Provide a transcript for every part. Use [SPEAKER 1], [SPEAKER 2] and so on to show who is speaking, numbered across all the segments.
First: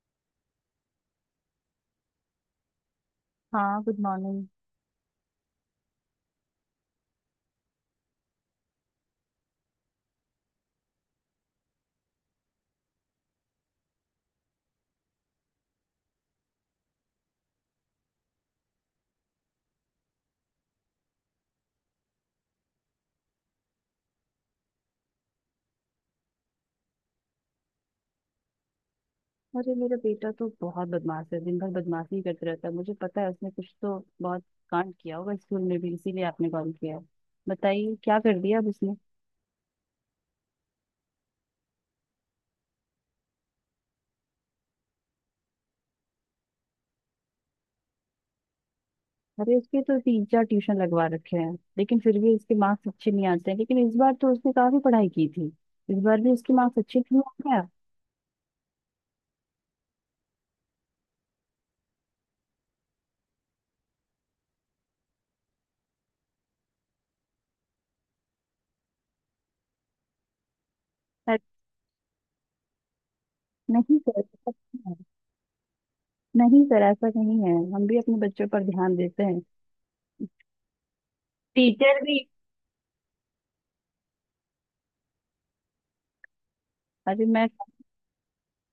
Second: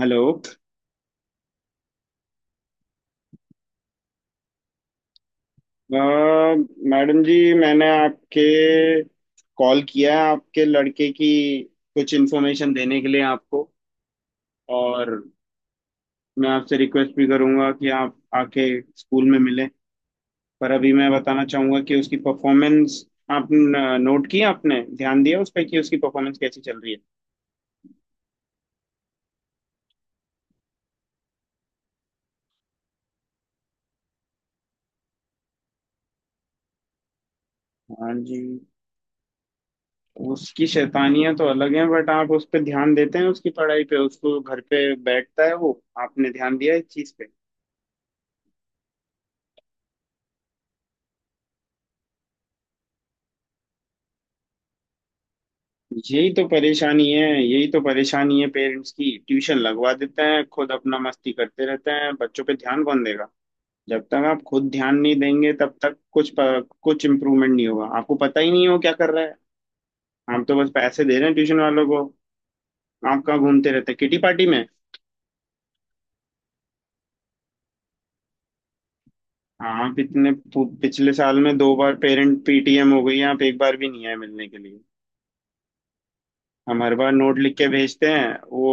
[SPEAKER 1] Hello.
[SPEAKER 2] हाँ, good morning.
[SPEAKER 1] अ, madam ji, मैंने आपके कॉल किया है आपके लड़के की कुछ इन्फॉर्मेशन देने के लिए आपको। और मैं आपसे रिक्वेस्ट भी करूंगा कि आप आके स्कूल में मिलें। पर अभी मैं बताना चाहूंगा कि उसकी परफॉर्मेंस आप नोट की, आपने ध्यान दिया उस पर कि उसकी परफॉर्मेंस कैसी चल रही है।
[SPEAKER 2] अरे, मेरा बेटा तो बहुत बदमाश है, दिन भर बदमाशी ही करते रहता है। मुझे पता है उसने कुछ तो बहुत कांड किया होगा स्कूल में भी, इसीलिए आपने कॉल किया है। बताइए,
[SPEAKER 1] हाँ
[SPEAKER 2] क्या
[SPEAKER 1] जी,
[SPEAKER 2] कर दिया अब उसने?
[SPEAKER 1] उसकी शैतानियां तो अलग हैं, बट आप उस पर ध्यान देते हैं उसकी पढ़ाई पे, उसको घर पे बैठता है वो, आपने ध्यान दिया इस चीज़ पे।
[SPEAKER 2] अरे, उसके तो तीन चार ट्यूशन लगवा रखे हैं, लेकिन फिर भी उसके मार्क्स अच्छे नहीं आते हैं। लेकिन इस बार तो उसने काफी पढ़ाई की थी, इस बार भी
[SPEAKER 1] यही तो
[SPEAKER 2] उसके मार्क्स अच्छे
[SPEAKER 1] परेशानी है,
[SPEAKER 2] क्यों आ
[SPEAKER 1] यही
[SPEAKER 2] गया?
[SPEAKER 1] तो परेशानी है पेरेंट्स की। ट्यूशन लगवा देते हैं, खुद अपना मस्ती करते रहते हैं, बच्चों पे ध्यान कौन देगा। जब तक आप खुद ध्यान नहीं देंगे तब तक कुछ कुछ इम्प्रूवमेंट नहीं होगा। आपको पता ही नहीं हो क्या कर रहा है। हम तो बस पैसे दे रहे हैं
[SPEAKER 2] अरे,
[SPEAKER 1] ट्यूशन वालों को। आप कहाँ घूमते रहते हैं,
[SPEAKER 2] नहीं
[SPEAKER 1] किटी
[SPEAKER 2] सर,
[SPEAKER 1] पार्टी
[SPEAKER 2] ऐसा
[SPEAKER 1] में।
[SPEAKER 2] नहीं है। नहीं सर, ऐसा नहीं है, हम भी अपने बच्चों पर ध्यान देते हैं।
[SPEAKER 1] आप इतने पिछले साल में दो बार
[SPEAKER 2] टीचर भी
[SPEAKER 1] पेरेंट पीटीएम हो गई, आप एक बार भी नहीं आए मिलने के लिए। हम हर बार
[SPEAKER 2] अरे
[SPEAKER 1] नोट लिख के भेजते हैं वो,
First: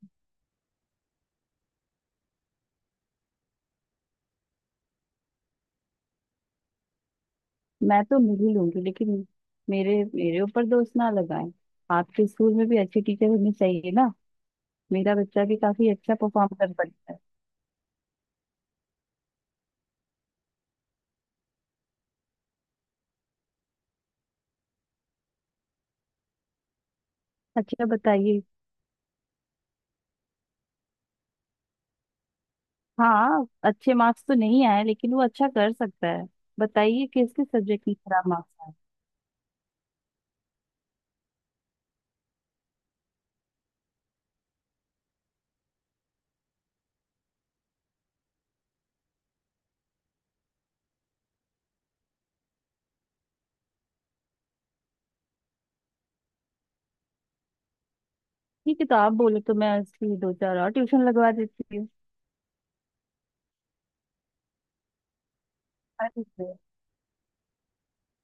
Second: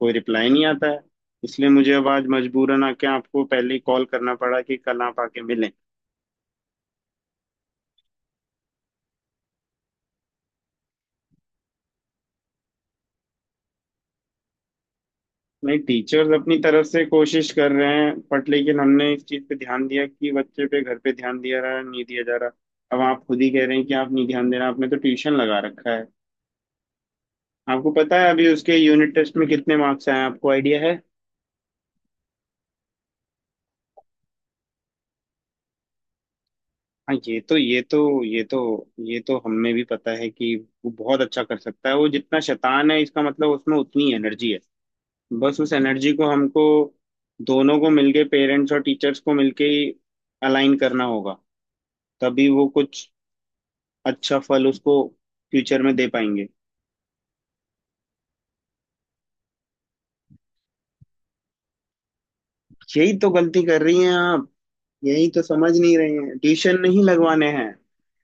[SPEAKER 1] कोई रिप्लाई नहीं आता है। इसलिए मुझे अब आज मजबूरन आके आपको पहले ही कॉल करना पड़ा कि कल आप आके मिलें।
[SPEAKER 2] मैं तो नहीं लूंगी, लेकिन मेरे मेरे ऊपर दोष ना लगाएं। आपके स्कूल में भी अच्छी टीचर होनी चाहिए ना। मेरा बच्चा भी
[SPEAKER 1] नहीं,
[SPEAKER 2] काफी अच्छा
[SPEAKER 1] टीचर्स
[SPEAKER 2] परफॉर्म
[SPEAKER 1] अपनी
[SPEAKER 2] कर
[SPEAKER 1] तरफ से
[SPEAKER 2] सकता है।
[SPEAKER 1] कोशिश कर रहे हैं बट लेकिन हमने इस चीज़ पे ध्यान दिया कि बच्चे पे घर पे ध्यान दिया रहा नहीं, दिया जा रहा। अब आप खुद ही कह रहे हैं कि आप नहीं ध्यान दे रहे, आपने तो ट्यूशन लगा रखा है।
[SPEAKER 2] अच्छा,
[SPEAKER 1] आपको पता है
[SPEAKER 2] बताइए।
[SPEAKER 1] अभी उसके यूनिट टेस्ट में कितने मार्क्स आए हैं? आपको आइडिया है?
[SPEAKER 2] हाँ, अच्छे मार्क्स तो नहीं आए, लेकिन वो अच्छा कर सकता है। बताइए
[SPEAKER 1] हाँ,
[SPEAKER 2] किस किस सब्जेक्ट में खराब
[SPEAKER 1] ये तो
[SPEAKER 2] मार्क्स आए?
[SPEAKER 1] ये तो हमें भी पता है कि वो बहुत अच्छा कर सकता है। वो जितना शैतान है, इसका मतलब उसमें उतनी एनर्जी है। बस उस एनर्जी को हमको दोनों को मिलके, पेरेंट्स और टीचर्स को मिलके ही अलाइन करना होगा। तभी वो कुछ अच्छा फल उसको फ्यूचर में दे पाएंगे।
[SPEAKER 2] ठीक है, तो आप बोले तो मैं उसकी दो चार और ट्यूशन लगवा देती हूँ।
[SPEAKER 1] यही तो गलती कर रही हैं आप। यही तो समझ नहीं रहे
[SPEAKER 2] अरे
[SPEAKER 1] हैं,
[SPEAKER 2] वाह।
[SPEAKER 1] ट्यूशन नहीं लगवाने हैं।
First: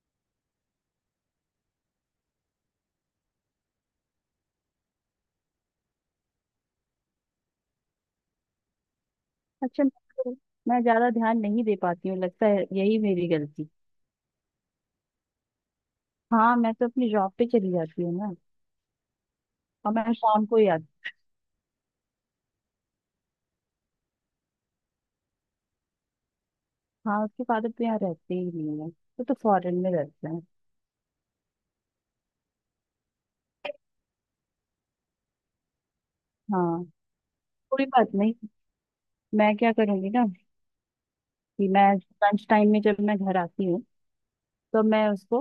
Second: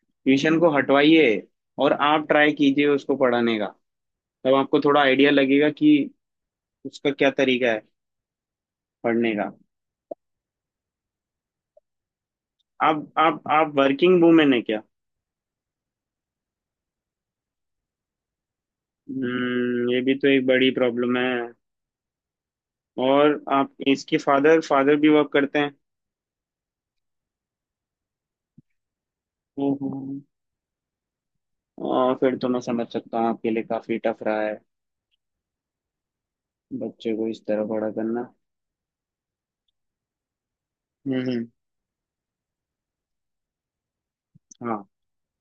[SPEAKER 1] ट्यूशन को हटवाइए, और आप ट्राई कीजिए उसको पढ़ाने का। तब आपको थोड़ा आइडिया लगेगा कि उसका क्या तरीका है पढ़ने का।
[SPEAKER 2] अच्छा, तो मैं ज्यादा ध्यान नहीं दे पाती हूँ, लगता है यही
[SPEAKER 1] आप
[SPEAKER 2] मेरी
[SPEAKER 1] आप
[SPEAKER 2] गलती।
[SPEAKER 1] आप वर्किंग वूमेन है क्या?
[SPEAKER 2] हाँ, मैं तो अपनी जॉब पे चली जाती हूँ ना।
[SPEAKER 1] हम्म,
[SPEAKER 2] और
[SPEAKER 1] ये
[SPEAKER 2] मैं
[SPEAKER 1] भी तो एक
[SPEAKER 2] शाम को ही
[SPEAKER 1] बड़ी
[SPEAKER 2] आती
[SPEAKER 1] प्रॉब्लम है। और आप इसके फादर फादर भी वर्क करते हैं?
[SPEAKER 2] हाँ, उसके फादर तो यहाँ रहते ही नहीं है, वो तो फॉरेन में
[SPEAKER 1] हम्म,
[SPEAKER 2] रहते हैं।
[SPEAKER 1] और फिर तो मैं समझ सकता हूँ आपके लिए काफी टफ रहा है
[SPEAKER 2] हाँ।
[SPEAKER 1] बच्चे को इस तरह
[SPEAKER 2] कोई
[SPEAKER 1] बड़ा
[SPEAKER 2] बात
[SPEAKER 1] करना।
[SPEAKER 2] नहीं। मैं क्या करूंगी ना,
[SPEAKER 1] हम्म।
[SPEAKER 2] कि मैं लंच टाइम में जब मैं घर आती हूँ तो
[SPEAKER 1] हाँ
[SPEAKER 2] मैं उसको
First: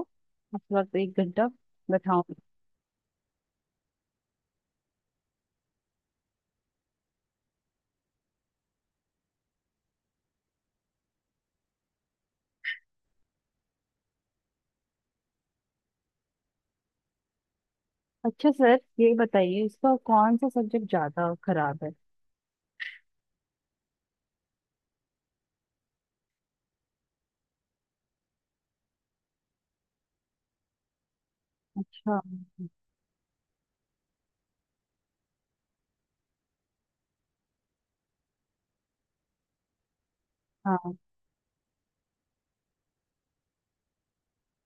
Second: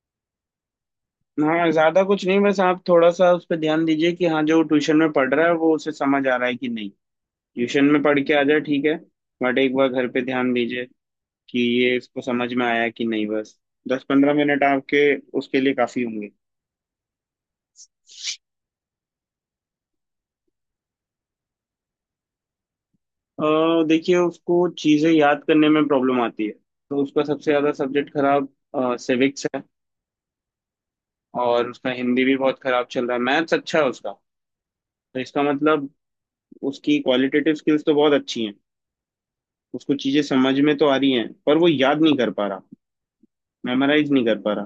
[SPEAKER 2] उस वक्त एक घंटा
[SPEAKER 1] हाँ, ज्यादा कुछ
[SPEAKER 2] बैठाऊंगी।
[SPEAKER 1] नहीं, बस आप थोड़ा सा उस पर ध्यान दीजिए कि हाँ, जो ट्यूशन में पढ़ रहा है वो उसे समझ आ रहा है कि नहीं। ट्यूशन में पढ़ के आ जाए, ठीक है, बट एक बार घर पे ध्यान दीजिए कि ये इसको समझ में आया कि नहीं, बस। 10-15 मिनट आपके उसके लिए काफी होंगे।
[SPEAKER 2] अच्छा सर, ये बताइए इसका कौन सा सब्जेक्ट ज्यादा खराब है?
[SPEAKER 1] देखिए, उसको चीजें याद करने में प्रॉब्लम आती है। तो उसका सबसे ज्यादा सब्जेक्ट खराब सिविक्स है। और उसका
[SPEAKER 2] अच्छा।
[SPEAKER 1] हिंदी भी बहुत खराब चल रहा है, मैथ्स अच्छा है उसका। तो इसका मतलब उसकी क्वालिटेटिव स्किल्स तो बहुत अच्छी हैं, उसको चीजें समझ में तो आ
[SPEAKER 2] हाँ।
[SPEAKER 1] रही हैं पर वो याद नहीं कर पा रहा, मेमोराइज नहीं कर पा रहा।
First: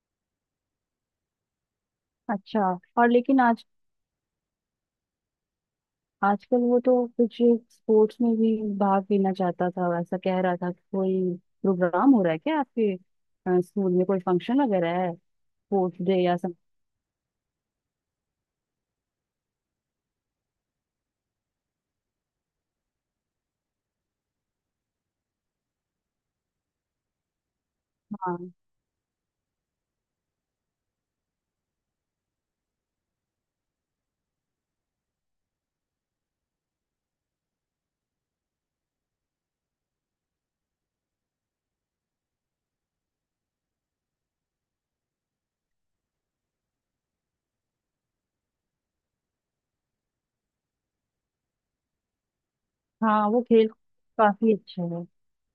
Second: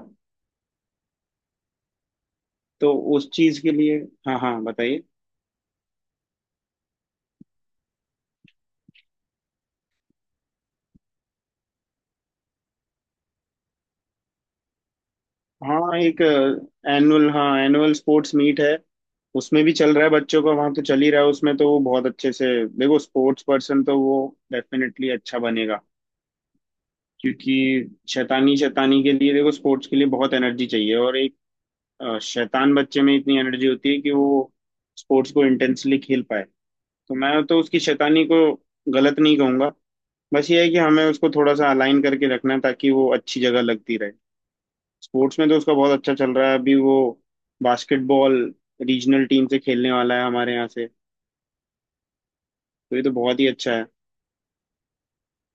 [SPEAKER 2] अच्छा।
[SPEAKER 1] तो
[SPEAKER 2] और
[SPEAKER 1] उस
[SPEAKER 2] लेकिन
[SPEAKER 1] चीज
[SPEAKER 2] आज
[SPEAKER 1] के लिए हाँ हाँ, बताइए।
[SPEAKER 2] आजकल वो तो कुछ स्पोर्ट्स में भी भाग लेना चाहता था, ऐसा कह रहा था। कोई प्रोग्राम हो रहा है क्या आपके स्कूल में? कोई फंक्शन वगैरह है?
[SPEAKER 1] हाँ,
[SPEAKER 2] स्पोर्ट्स
[SPEAKER 1] एक
[SPEAKER 2] डे या
[SPEAKER 1] एनुअल हाँ एनुअल स्पोर्ट्स मीट है, उसमें भी चल रहा है बच्चों का, वहाँ तो चल ही रहा है, उसमें तो वो बहुत अच्छे से। देखो, स्पोर्ट्स पर्सन तो वो डेफिनेटली अच्छा बनेगा, क्योंकि
[SPEAKER 2] सब।
[SPEAKER 1] शैतानी, शैतानी के लिए देखो स्पोर्ट्स के लिए बहुत एनर्जी चाहिए, और एक शैतान बच्चे में इतनी एनर्जी होती है कि वो स्पोर्ट्स को इंटेंसली खेल पाए। तो मैं तो उसकी शैतानी को गलत नहीं कहूंगा, बस ये है कि हमें उसको थोड़ा सा अलाइन करके रखना है ताकि वो अच्छी जगह लगती रहे। स्पोर्ट्स में तो उसका बहुत अच्छा चल रहा है, अभी वो बास्केटबॉल रीजनल टीम से खेलने वाला है हमारे यहाँ से, तो ये तो
[SPEAKER 2] हाँ,
[SPEAKER 1] बहुत
[SPEAKER 2] वो
[SPEAKER 1] ही
[SPEAKER 2] खेल
[SPEAKER 1] अच्छा है।
[SPEAKER 2] काफी अच्छा है।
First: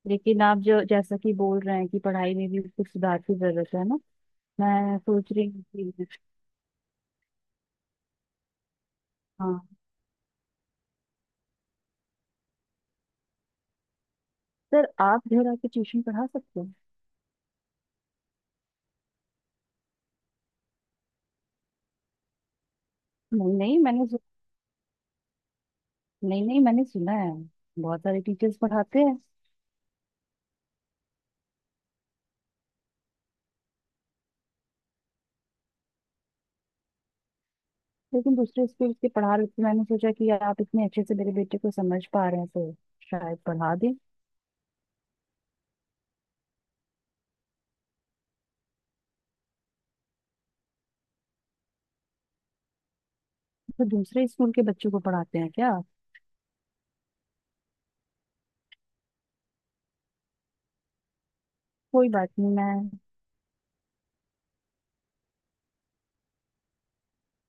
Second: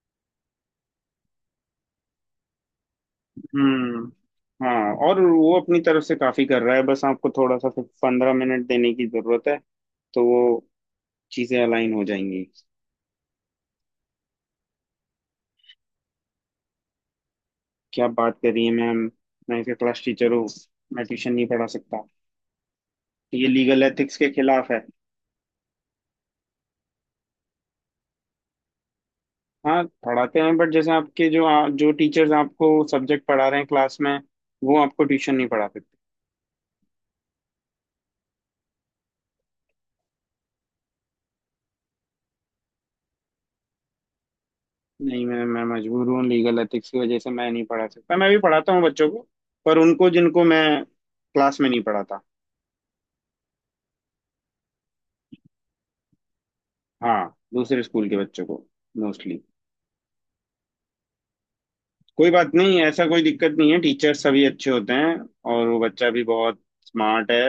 [SPEAKER 2] लेकिन आप जो जैसा कि बोल रहे हैं कि पढ़ाई में भी कुछ सुधार की जरूरत है ना।
[SPEAKER 1] हम्म, हाँ,
[SPEAKER 2] मैं
[SPEAKER 1] और
[SPEAKER 2] सोच रही
[SPEAKER 1] वो
[SPEAKER 2] हूँ
[SPEAKER 1] अपनी तरफ
[SPEAKER 2] कि
[SPEAKER 1] से काफी कर रहा है, बस आपको थोड़ा सा 15 मिनट देने की जरूरत है।
[SPEAKER 2] हाँ।
[SPEAKER 1] तो वो चीजें अलाइन हो जाएंगी।
[SPEAKER 2] सर, आप घर आके ट्यूशन पढ़ा सकते हैं?
[SPEAKER 1] क्या बात कर रही है मैम, मैं इसका क्लास टीचर हूँ। मैं ट्यूशन नहीं पढ़ा सकता, ये
[SPEAKER 2] नहीं नहीं
[SPEAKER 1] लीगल
[SPEAKER 2] मैंने
[SPEAKER 1] एथिक्स
[SPEAKER 2] सु-
[SPEAKER 1] के खिलाफ है।
[SPEAKER 2] नहीं नहीं, मैंने सुना है बहुत सारे टीचर्स पढ़ाते हैं।
[SPEAKER 1] हाँ पढ़ाते हैं बट जैसे आपके जो जो टीचर्स आपको सब्जेक्ट पढ़ा रहे हैं क्लास में, वो आपको ट्यूशन नहीं पढ़ा सकते।
[SPEAKER 2] लेकिन दूसरे स्कूल के पढ़ा रहे थे, मैंने सोचा कि आप इतने अच्छे से मेरे बेटे को समझ पा रहे हैं तो शायद पढ़ा दें।
[SPEAKER 1] नहीं, मैं मजबूर हूँ, लीगल एथिक्स की वजह से मैं नहीं पढ़ा सकता। मैं भी पढ़ाता हूँ बच्चों को, पर उनको जिनको मैं क्लास में नहीं पढ़ाता।
[SPEAKER 2] तो दूसरे स्कूल के बच्चों को पढ़ाते हैं क्या?
[SPEAKER 1] हाँ, दूसरे स्कूल के बच्चों को मोस्टली।
[SPEAKER 2] कोई
[SPEAKER 1] कोई
[SPEAKER 2] बात नहीं,
[SPEAKER 1] बात नहीं,
[SPEAKER 2] मैं
[SPEAKER 1] ऐसा कोई दिक्कत नहीं है, टीचर सभी अच्छे होते हैं। और वो बच्चा भी बहुत स्मार्ट है,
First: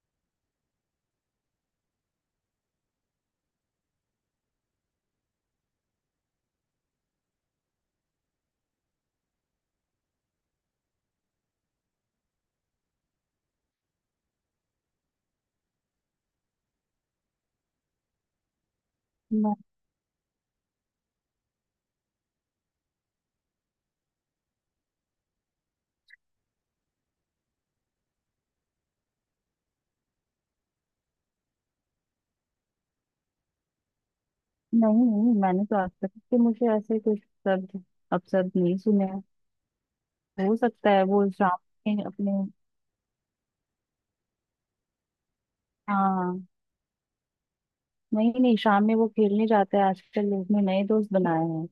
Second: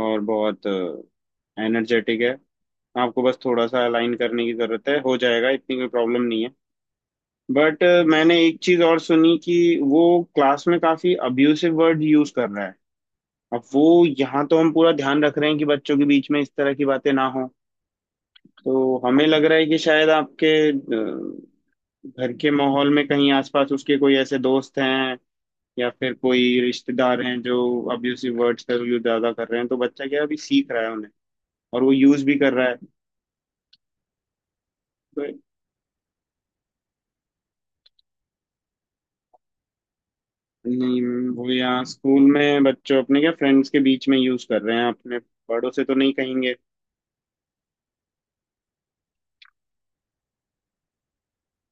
[SPEAKER 1] और बहुत एनर्जेटिक है। आपको बस थोड़ा सा अलाइन करने की जरूरत है, हो जाएगा, इतनी कोई प्रॉब्लम नहीं है। बट मैंने एक चीज और सुनी कि वो क्लास में काफी अब्यूसिव वर्ड यूज कर रहा है। अब वो यहाँ तो हम पूरा ध्यान रख रहे हैं कि बच्चों के बीच में इस तरह की बातें ना हो, तो हमें लग रहा है कि शायद आपके घर के माहौल में कहीं आसपास उसके कोई ऐसे दोस्त हैं या फिर कोई रिश्तेदार हैं जो अब्यूसिव वर्ड्स का यूज ज्यादा कर रहे हैं, तो बच्चा क्या है, अभी सीख रहा है उन्हें और वो यूज भी कर रहा है।
[SPEAKER 2] नहीं
[SPEAKER 1] तो
[SPEAKER 2] नहीं, मैंने तो आज तक कि मुझे ऐसे कुछ शब्द अपशब्द नहीं सुने हैं। हो सकता
[SPEAKER 1] नहीं,
[SPEAKER 2] है वो
[SPEAKER 1] वो
[SPEAKER 2] शाम
[SPEAKER 1] यहाँ
[SPEAKER 2] में
[SPEAKER 1] स्कूल
[SPEAKER 2] अपने,
[SPEAKER 1] में बच्चों अपने क्या फ्रेंड्स के बीच में यूज कर रहे हैं अपने, बड़ों से तो नहीं
[SPEAKER 2] हाँ।
[SPEAKER 1] कहेंगे।
[SPEAKER 2] नहीं नहीं, शाम में वो खेलने जाता है, आजकल उसने नए दोस्त बनाए हैं,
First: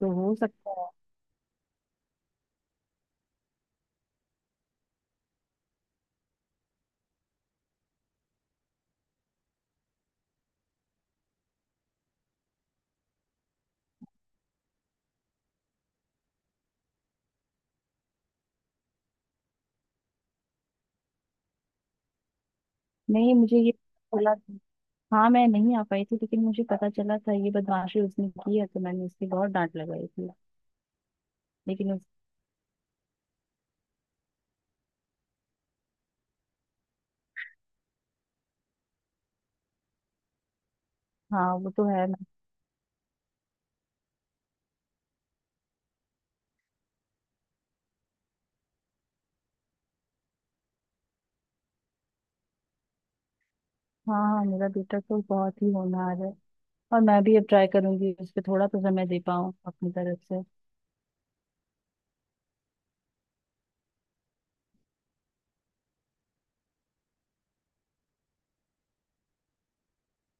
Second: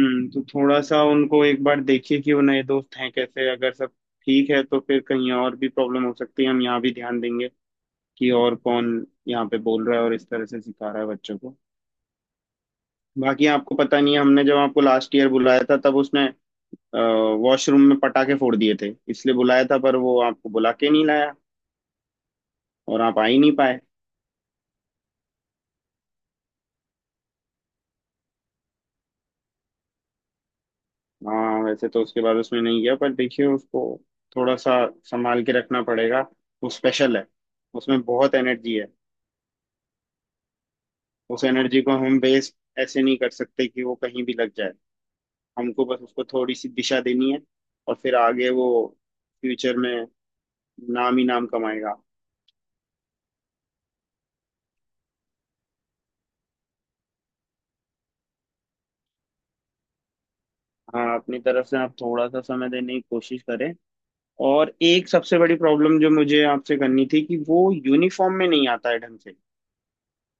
[SPEAKER 2] तो हो
[SPEAKER 1] तो थोड़ा
[SPEAKER 2] सकता है।
[SPEAKER 1] सा उनको एक बार देखिए कि वो नए दोस्त हैं कैसे, अगर सब ठीक है तो फिर कहीं और भी प्रॉब्लम हो सकती है। हम यहाँ भी ध्यान देंगे कि और कौन यहाँ पे बोल रहा है और इस तरह से सिखा रहा है बच्चों को। बाकी आपको पता नहीं है, हमने जब आपको लास्ट ईयर बुलाया था तब उसने वॉशरूम में पटाखे फोड़ दिए थे, इसलिए बुलाया था, पर वो आपको बुला के नहीं लाया और आप आ
[SPEAKER 2] नहीं,
[SPEAKER 1] ही नहीं
[SPEAKER 2] मुझे ये
[SPEAKER 1] पाए।
[SPEAKER 2] चला हाँ, मैं नहीं आ पाई थी, लेकिन मुझे पता चला था ये बदमाशी उसने की है, तो मैंने उसकी बहुत डांट लगाई थी।
[SPEAKER 1] हाँ, वैसे
[SPEAKER 2] लेकिन
[SPEAKER 1] तो
[SPEAKER 2] उस
[SPEAKER 1] उसके बाद उसमें नहीं गया, पर देखिए उसको थोड़ा सा संभाल के रखना पड़ेगा। वो स्पेशल है, उसमें बहुत एनर्जी है, उस
[SPEAKER 2] हाँ, वो
[SPEAKER 1] एनर्जी
[SPEAKER 2] तो
[SPEAKER 1] को
[SPEAKER 2] है।
[SPEAKER 1] हम वेस्ट ऐसे नहीं कर सकते कि वो कहीं भी लग जाए। हमको बस उसको थोड़ी सी दिशा देनी है और फिर आगे वो फ्यूचर में नाम ही नाम कमाएगा।
[SPEAKER 2] हाँ हाँ, मेरा बेटा तो बहुत ही होनहार है। और मैं भी अब ट्राई करूंगी उस पर थोड़ा तो समय दे पाऊँ अपनी तरफ से।
[SPEAKER 1] हाँ, अपनी तरफ से आप थोड़ा सा समय देने की कोशिश करें। और एक सबसे बड़ी प्रॉब्लम जो मुझे आपसे करनी थी कि वो यूनिफॉर्म में नहीं आता है ढंग से,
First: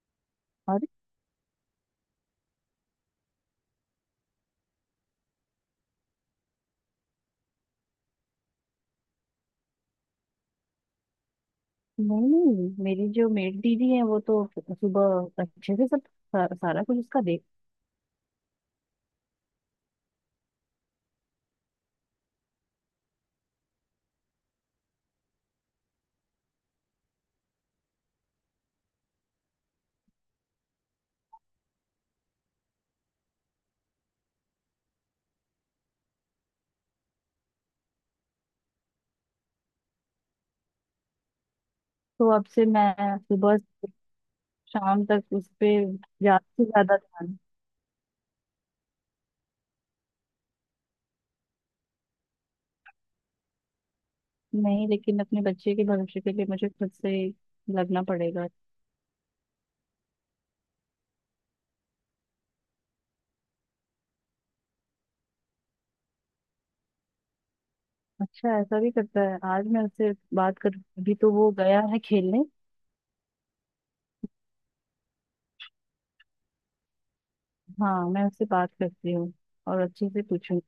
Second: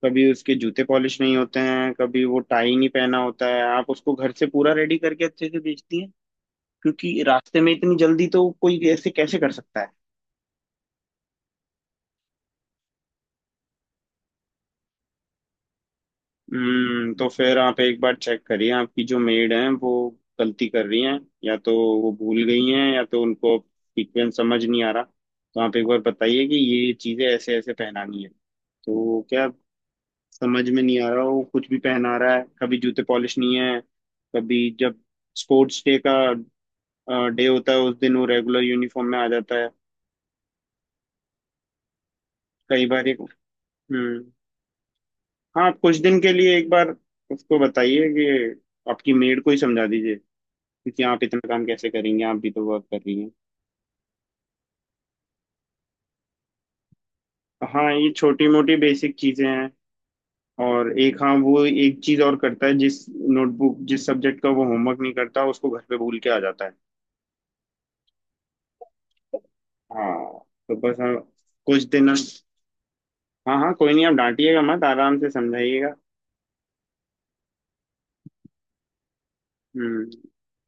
[SPEAKER 1] कभी उसके
[SPEAKER 2] और
[SPEAKER 1] जूते पॉलिश नहीं होते हैं, कभी वो टाई नहीं पहना होता है। आप उसको घर से पूरा रेडी करके अच्छे से बेचती हैं, क्योंकि रास्ते में इतनी जल्दी तो कोई ऐसे कैसे कर सकता है।
[SPEAKER 2] नहीं नहीं, मेरी जो मेड दीदी है वो तो सुबह अच्छे से सब सारा कुछ
[SPEAKER 1] हम्म,
[SPEAKER 2] उसका
[SPEAKER 1] तो
[SPEAKER 2] देख।
[SPEAKER 1] फिर आप एक बार चेक करिए आपकी जो मेड हैं वो गलती कर रही हैं, या तो वो भूल गई हैं या तो उनको सीक्वेंस समझ नहीं आ रहा। तो आप एक बार बताइए कि ये चीज़ें ऐसे ऐसे पहनानी है, तो वो क्या समझ में नहीं आ रहा, वो कुछ भी पहना रहा है, कभी जूते पॉलिश नहीं है, कभी जब स्पोर्ट्स डे का डे होता है उस दिन वो रेगुलर यूनिफॉर्म में आ जाता है।
[SPEAKER 2] तो अब से
[SPEAKER 1] कई बार
[SPEAKER 2] मैं
[SPEAKER 1] एक,
[SPEAKER 2] सुबह
[SPEAKER 1] हम्म,
[SPEAKER 2] शाम तक उस
[SPEAKER 1] हाँ
[SPEAKER 2] पे
[SPEAKER 1] आप कुछ दिन के
[SPEAKER 2] ज्यादा
[SPEAKER 1] लिए
[SPEAKER 2] से
[SPEAKER 1] एक बार
[SPEAKER 2] ज्यादा ध्यान
[SPEAKER 1] उसको बताइए कि आपकी मेड को ही समझा दीजिए, क्योंकि आप इतना काम कैसे करेंगे, आप भी तो वर्क कर रही हैं।
[SPEAKER 2] नहीं, लेकिन अपने बच्चे के भविष्य के लिए मुझे खुद से ही
[SPEAKER 1] हाँ,
[SPEAKER 2] लगना
[SPEAKER 1] ये छोटी
[SPEAKER 2] पड़ेगा।
[SPEAKER 1] मोटी बेसिक चीजें हैं। और एक, हाँ, वो एक चीज और करता है, जिस नोटबुक जिस सब्जेक्ट का वो होमवर्क नहीं करता उसको घर पे भूल के आ जाता है।
[SPEAKER 2] अच्छा, ऐसा भी करता है? आज मैं उससे
[SPEAKER 1] हाँ,
[SPEAKER 2] बात
[SPEAKER 1] तो
[SPEAKER 2] कर,
[SPEAKER 1] बस हाँ,
[SPEAKER 2] अभी तो वो गया
[SPEAKER 1] कुछ
[SPEAKER 2] है
[SPEAKER 1] दिन,
[SPEAKER 2] खेलने।
[SPEAKER 1] हाँ हाँ, कोई नहीं, आप डांटिएगा मत, आराम से समझाइएगा।
[SPEAKER 2] हाँ, मैं उससे बात करती हूँ और
[SPEAKER 1] हम्म।
[SPEAKER 2] अच्छे से पूछूंगी।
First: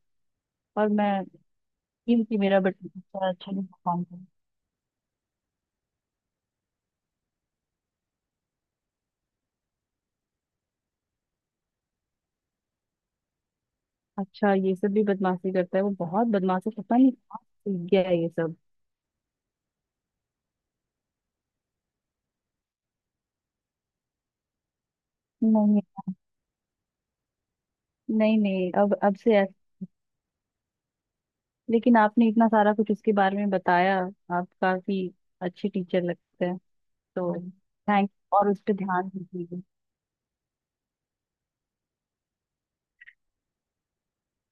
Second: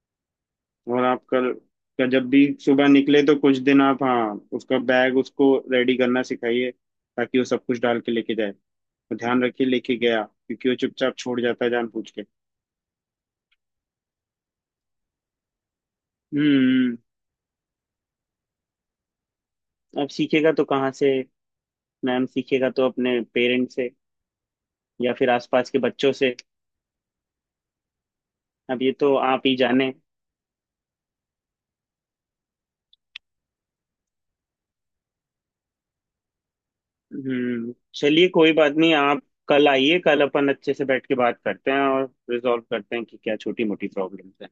[SPEAKER 2] और
[SPEAKER 1] और आप
[SPEAKER 2] मैं
[SPEAKER 1] कल का जब
[SPEAKER 2] कि
[SPEAKER 1] भी
[SPEAKER 2] मेरा
[SPEAKER 1] सुबह निकले
[SPEAKER 2] बच्चा
[SPEAKER 1] तो
[SPEAKER 2] अच्छा
[SPEAKER 1] कुछ
[SPEAKER 2] नहीं
[SPEAKER 1] दिन आप,
[SPEAKER 2] परफॉर्म कर।
[SPEAKER 1] हाँ, उसका बैग उसको रेडी करना सिखाइए, ताकि वो सब कुछ डाल के लेके जाए, तो ध्यान रखिए लेके गया, क्योंकि वो चुपचाप छोड़ जाता है जान पूछ के।
[SPEAKER 2] अच्छा, ये सब भी बदमाशी करता है? वो बहुत बदमाश है, पता
[SPEAKER 1] हम्म,
[SPEAKER 2] नहीं कहाँ से सीख गया है ये सब।
[SPEAKER 1] अब सीखेगा तो कहाँ से, मैम सीखेगा तो अपने पेरेंट्स से या फिर आसपास के
[SPEAKER 2] नहीं
[SPEAKER 1] बच्चों से,
[SPEAKER 2] नहीं नहीं,
[SPEAKER 1] अब ये
[SPEAKER 2] अब
[SPEAKER 1] तो
[SPEAKER 2] अब से
[SPEAKER 1] आप
[SPEAKER 2] ऐस-।
[SPEAKER 1] ही जाने।
[SPEAKER 2] लेकिन आपने इतना सारा कुछ उसके बारे में बताया, आप काफी अच्छे टीचर लगते हैं। तो
[SPEAKER 1] हम्म,
[SPEAKER 2] थैंक
[SPEAKER 1] चलिए
[SPEAKER 2] और
[SPEAKER 1] कोई
[SPEAKER 2] उस
[SPEAKER 1] बात
[SPEAKER 2] पर
[SPEAKER 1] नहीं,
[SPEAKER 2] ध्यान
[SPEAKER 1] आप
[SPEAKER 2] दीजिएगा।
[SPEAKER 1] कल आइए, कल अपन अच्छे से बैठ के बात करते हैं और रिजॉल्व करते हैं कि क्या छोटी मोटी प्रॉब्लम्स हैं।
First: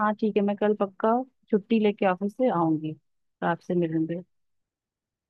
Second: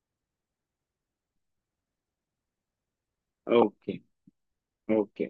[SPEAKER 2] हाँ ठीक है, मैं कल पक्का छुट्टी लेके ऑफिस से आऊंगी तो आपसे
[SPEAKER 1] ओके,
[SPEAKER 2] मिलूंगी।
[SPEAKER 1] ओके।